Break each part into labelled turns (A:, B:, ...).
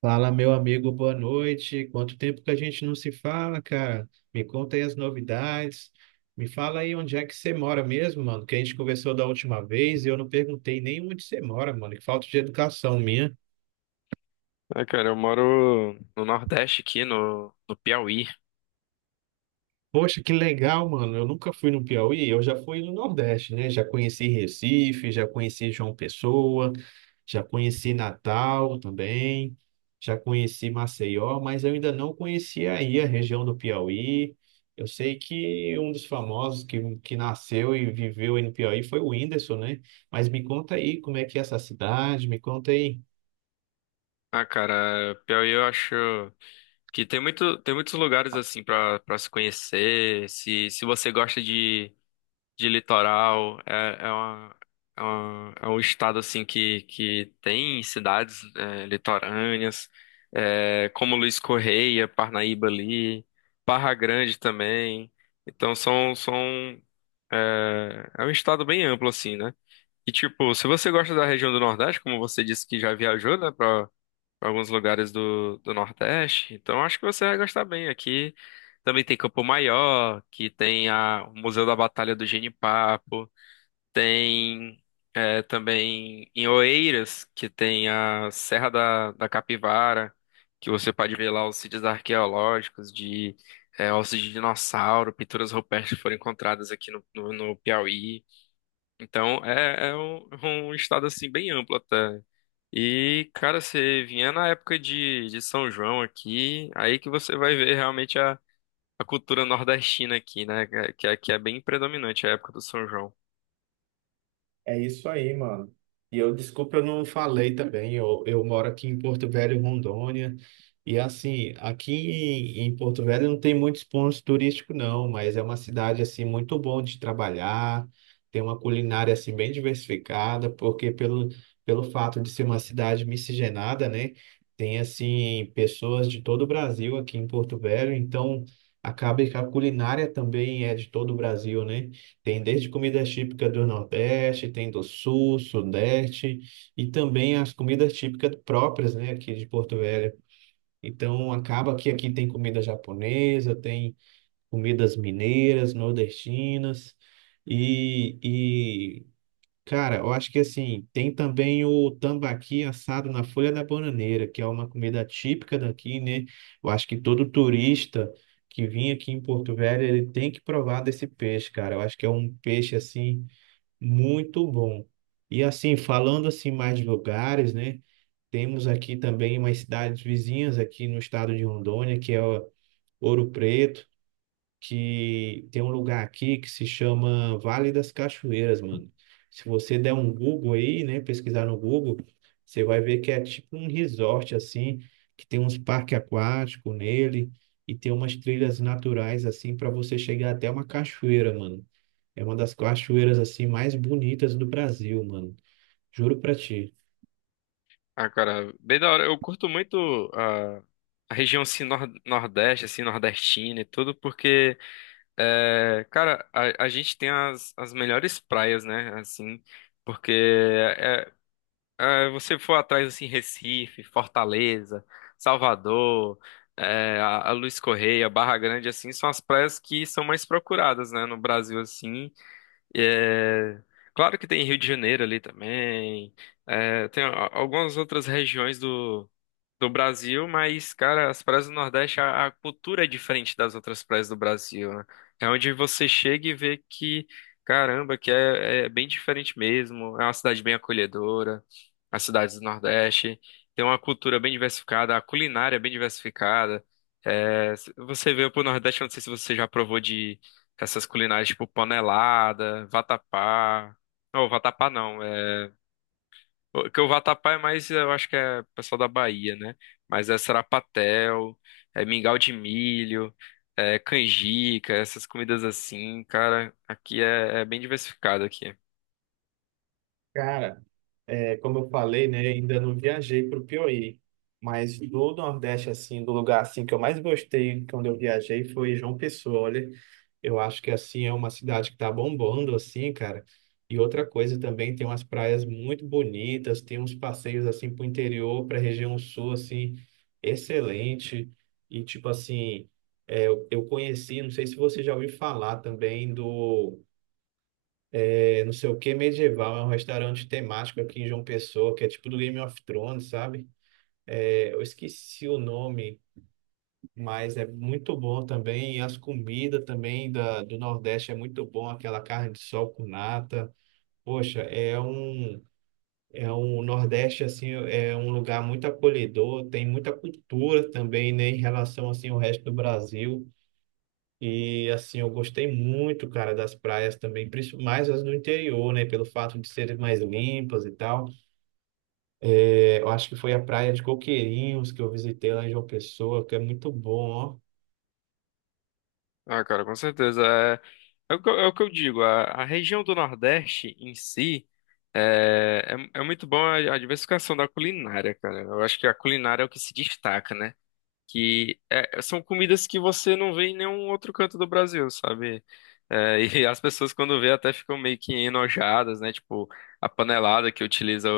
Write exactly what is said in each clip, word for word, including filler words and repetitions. A: Fala, meu amigo, boa noite. Quanto tempo que a gente não se fala, cara? Me conta aí as novidades. Me fala aí onde é que você mora mesmo, mano, que a gente conversou da última vez e eu não perguntei nem onde você mora, mano. Que falta de educação minha.
B: Ah, cara, eu moro no Nordeste aqui, no, no Piauí.
A: Poxa, que legal, mano. Eu nunca fui no Piauí, eu já fui no Nordeste, né? Já conheci Recife, já conheci João Pessoa, já conheci Natal também, já conheci Maceió, mas eu ainda não conhecia aí a região do Piauí. Eu sei que um dos famosos que, que nasceu e viveu aí no Piauí foi o Whindersson, né? Mas me conta aí como é que é essa cidade, me conta aí.
B: Ah, cara, Piauí eu acho que tem muito, tem muitos lugares assim pra para se conhecer. Se, se você gosta de, de litoral, é, é uma, é uma- é um estado assim que, que tem cidades é, litorâneas, é, como Luiz Correia, Parnaíba ali, Barra Grande também. Então são, são, é, é um estado bem amplo assim, né? E tipo, se você gosta da região do Nordeste, como você disse que já viajou, né, para alguns lugares do, do Nordeste, então acho que você vai gostar bem. Aqui também tem Campo Maior, que tem a, o Museu da Batalha do Genipapo, tem é, também em Oeiras, que tem a Serra da, da Capivara, que você pode ver lá os sítios arqueológicos de é, ossos de dinossauro, pinturas rupestres que foram encontradas aqui no, no no Piauí. Então, é, é um, um estado assim bem amplo até. E, cara, você vier na época de, de São João aqui, aí que você vai ver realmente a, a cultura nordestina aqui, né? Que, é- que é bem predominante a época do São João.
A: É isso aí, mano. E eu, desculpa, eu não falei também. Eu, eu moro aqui em Porto Velho, Rondônia. E assim, aqui em, em Porto Velho não tem muitos pontos turísticos, não, mas é uma cidade assim muito bom de trabalhar. Tem uma culinária assim bem diversificada, porque pelo, pelo fato de ser uma cidade miscigenada, né? Tem assim pessoas de todo o Brasil aqui em Porto Velho, então acaba que a culinária também é de todo o Brasil, né? Tem desde comidas típicas do Nordeste, tem do Sul, Sudeste e também as comidas típicas próprias, né, aqui de Porto Velho. Então acaba que aqui tem comida japonesa, tem comidas mineiras, nordestinas e, e cara, eu acho que assim, tem também o tambaqui assado na folha da bananeira, que é uma comida típica daqui, né? Eu acho que todo turista que vem aqui em Porto Velho, ele tem que provar desse peixe, cara. Eu acho que é um peixe assim muito bom. E assim, falando assim mais de lugares, né? Temos aqui também umas cidades vizinhas aqui no estado de Rondônia, que é Ouro Preto, que tem um lugar aqui que se chama Vale das Cachoeiras, mano. Se você der um Google aí, né, pesquisar no Google, você vai ver que é tipo um resort assim, que tem uns parques aquáticos nele e tem umas trilhas naturais assim para você chegar até uma cachoeira, mano. É uma das cachoeiras assim mais bonitas do Brasil, mano. Juro pra ti.
B: Ah, cara, bem da hora. Eu curto muito a, a região assim, nor- nordeste, assim, nordestina e tudo, porque, é, cara, a, a gente tem as, as melhores praias, né? Assim, porque é, é, é, você for atrás assim, Recife, Fortaleza, Salvador, é, a, a Luiz Correia, Barra Grande, assim, são as praias que são mais procuradas, né, no Brasil, assim. É, claro que tem Rio de Janeiro ali também, é, tem a- algumas outras regiões do do Brasil, mas, cara, as praias do Nordeste, a, a cultura é diferente das outras praias do Brasil, né? É onde você chega e vê que, caramba, que é, é bem diferente mesmo. É uma cidade bem acolhedora, as cidades do Nordeste. Tem uma cultura bem diversificada, a culinária é bem diversificada. É, se você veio pro Nordeste, eu não sei se você já provou de essas culinárias tipo panelada, vatapá. Não, vatapá não. é, o- Que o vatapá é mais, eu acho que é pessoal da Bahia, né? Mas é sarapatel, é mingau de milho, é canjica, essas comidas assim, cara, aqui é, é bem diversificado aqui.
A: Cara. É, como eu falei, né, ainda não viajei para o Piauí, mas do Nordeste, assim, do lugar assim que eu mais gostei quando eu viajei foi João Pessoa. Olha, eu acho que assim é uma cidade que tá bombando, assim, cara. E outra coisa também, tem umas praias muito bonitas, tem uns passeios assim para o interior, para a região sul, assim, excelente. E tipo assim, é, eu eu conheci, não sei se você já ouviu falar também do é não sei o que medieval, é um restaurante temático aqui em João Pessoa, que é tipo do Game of Thrones, sabe? É, eu esqueci o nome, mas é muito bom também. E as comidas também da, do Nordeste é muito bom, aquela carne de sol com nata. Poxa, é um, é um Nordeste, assim, é um lugar muito acolhedor, tem muita cultura também, né, em relação, assim, ao resto do Brasil. E assim, eu gostei muito, cara, das praias também, principalmente mais as do interior, né? Pelo fato de serem mais limpas e tal. É, eu acho que foi a praia de Coqueirinhos que eu visitei lá em João Pessoa, que é muito bom, ó.
B: Ah, cara, com certeza. É, é o que, eu é o que eu digo, a, a região do Nordeste em si é, é, é muito bom a, a diversificação da culinária, cara. Eu acho que a culinária é o que se destaca, né? Que é, são comidas que você não vê em nenhum outro canto do Brasil, sabe? É, e as pessoas quando vê até ficam meio que enojadas, né? Tipo, a panelada que utiliza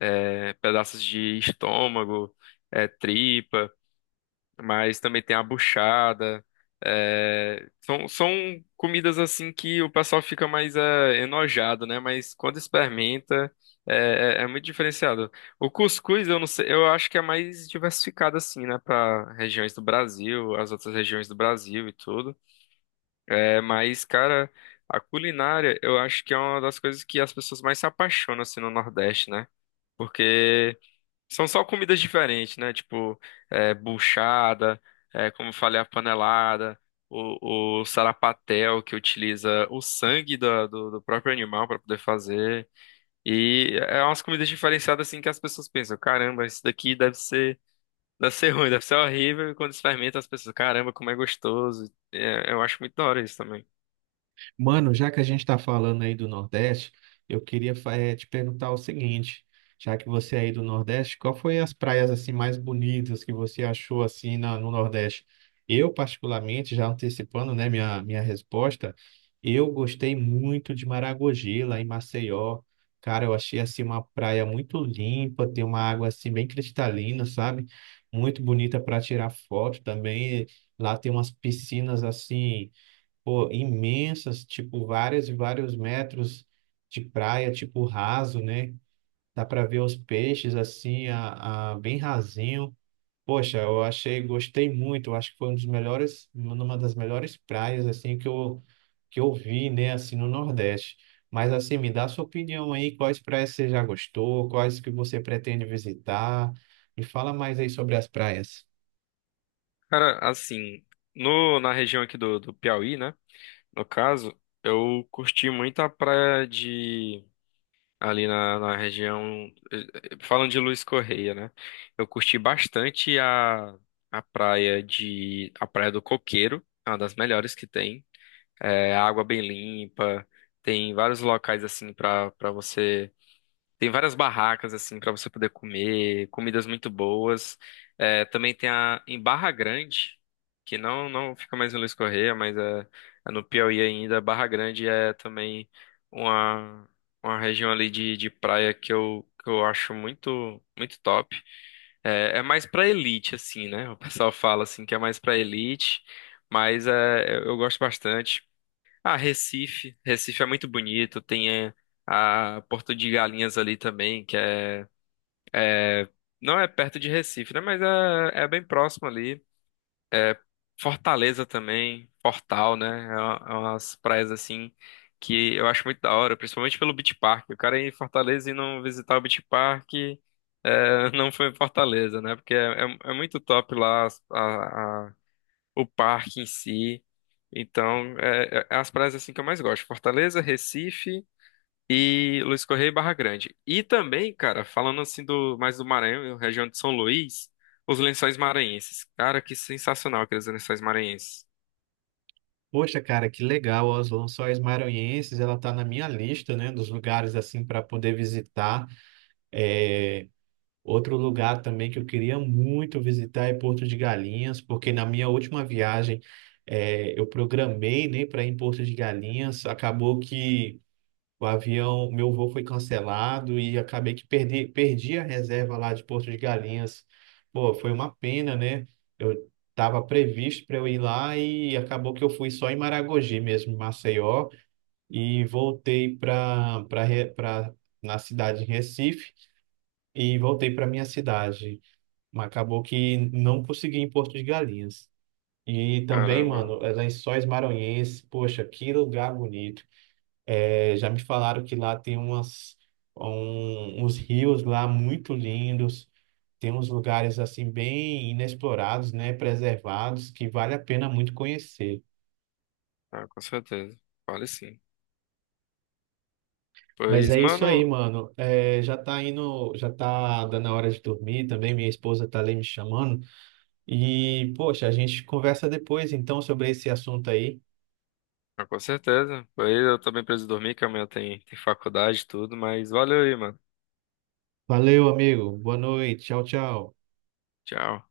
B: é, pedaços de estômago, é, tripa, mas também tem a buchada. é, são, são comidas assim que o pessoal fica mais é, enojado, né? Mas quando experimenta, é, é- é muito diferenciado. O cuscuz, eu não sei, eu acho que é mais diversificado assim, né? Para regiões do Brasil, as outras regiões do Brasil e tudo. É, mas, cara, a culinária, eu acho que é uma das coisas que as pessoas mais se apaixonam assim no Nordeste, né? Porque são só comidas diferentes, né? Tipo, é, buchada, é, como eu falei, a panelada, o, o sarapatel, que utiliza o sangue da- do, do próprio animal para poder fazer. E é umas comidas diferenciadas, assim, que as pessoas pensam: caramba, isso daqui deve ser, deve ser ruim, deve ser horrível. E quando se fermenta, as pessoas: caramba, como é gostoso. É, eu acho muito da hora isso também.
A: Mano, já que a gente está falando aí do Nordeste, eu queria fa- eh, te perguntar o seguinte, já que você é aí do Nordeste, qual foi as praias assim mais bonitas que você achou assim na- no Nordeste? Eu, particularmente, já antecipando, né, minha, minha resposta, eu gostei muito de Maragogi, lá em Maceió. Cara, eu achei assim uma praia muito limpa, tem uma água assim bem cristalina, sabe? Muito bonita para tirar foto também. Lá tem umas piscinas assim, pô, imensas, tipo várias e vários metros de praia, tipo raso, né? Dá para ver os peixes assim, a, a- bem rasinho. Poxa, eu achei, gostei muito. Eu acho que foi um dos melhores, uma das melhores praias assim que eu que eu vi, né, assim no Nordeste. Mas assim, me dá sua opinião aí, quais praias você já gostou, quais que você pretende visitar? Me fala mais aí sobre as praias.
B: Cara, assim, no, na região aqui do, do Piauí, né? No caso, eu curti muito a praia de. Ali na, na região. eh, eh, Falando de Luiz Correia, né? Eu curti bastante a, a praia de a Praia do Coqueiro, é uma das melhores que tem. É, água bem limpa, tem vários locais assim para para você. Tem várias barracas assim para você poder comer, comidas muito boas. É, também tem a em Barra Grande, que não não fica mais em Luiz Correia, mas é, é no Piauí ainda. Barra Grande é também uma uma região ali de, de praia que eu que eu acho muito muito top. É, é mais pra elite assim, né? O pessoal fala assim que é mais pra elite, mas é, eu eu gosto bastante. Ah, Recife. Recife é muito bonito. Tem eh, a Porto de Galinhas ali também, que é, é- não é perto de Recife, né? Mas é, é bem próximo ali. Fortaleza também, Fortal, né? É, uma- é umas praias assim que eu acho muito da hora, principalmente pelo Beach Park. O cara ir em Fortaleza e não visitar o Beach Park, eh, não foi em Fortaleza, né? Porque é, é- é muito top lá as- a- a- o parque em si. Então, é, é é as praias assim que eu mais gosto. Fortaleza, Recife. E Luiz Correia e Barra Grande. E também, cara, falando assim do mais do Maranhão, região de São Luís, os Lençóis Maranhenses. Cara, que sensacional aqueles Lençóis Maranhenses.
A: Poxa, cara, que legal, as Lençóis Maranhenses, ela tá na minha lista, né, dos lugares assim para poder visitar. É, outro lugar também que eu queria muito visitar é Porto de Galinhas, porque na minha última viagem é, eu programei, né, para ir em Porto de Galinhas, acabou que o avião, meu voo foi cancelado e acabei que perdi, perdi a reserva lá de Porto de Galinhas. Pô, foi uma pena, né? Eu estava previsto para eu ir lá e acabou que eu fui só em Maragogi mesmo, em Maceió, e voltei para para na cidade de Recife e voltei para minha cidade. Mas acabou que não consegui em Porto de Galinhas. E também,
B: Caramba, mano.
A: mano, é Lençóis Maranhenses, poxa, que lugar bonito. É, já me falaram que lá tem umas, um- uns rios lá muito lindos, tem uns lugares assim bem inexplorados, né, preservados, que vale a pena muito conhecer.
B: Ah, com certeza. Vale sim.
A: Mas
B: Pois,
A: é isso aí,
B: mano,
A: mano. É, já tá indo, já tá dando a hora de dormir também. Minha esposa tá ali me chamando. E, poxa, a gente conversa depois então sobre esse assunto aí.
B: ah, com certeza. Pois eu também preciso dormir, que amanhã tem, tem faculdade e tudo, mas valeu aí, mano.
A: Valeu, amigo. Boa noite. Tchau, tchau.
B: Tchau.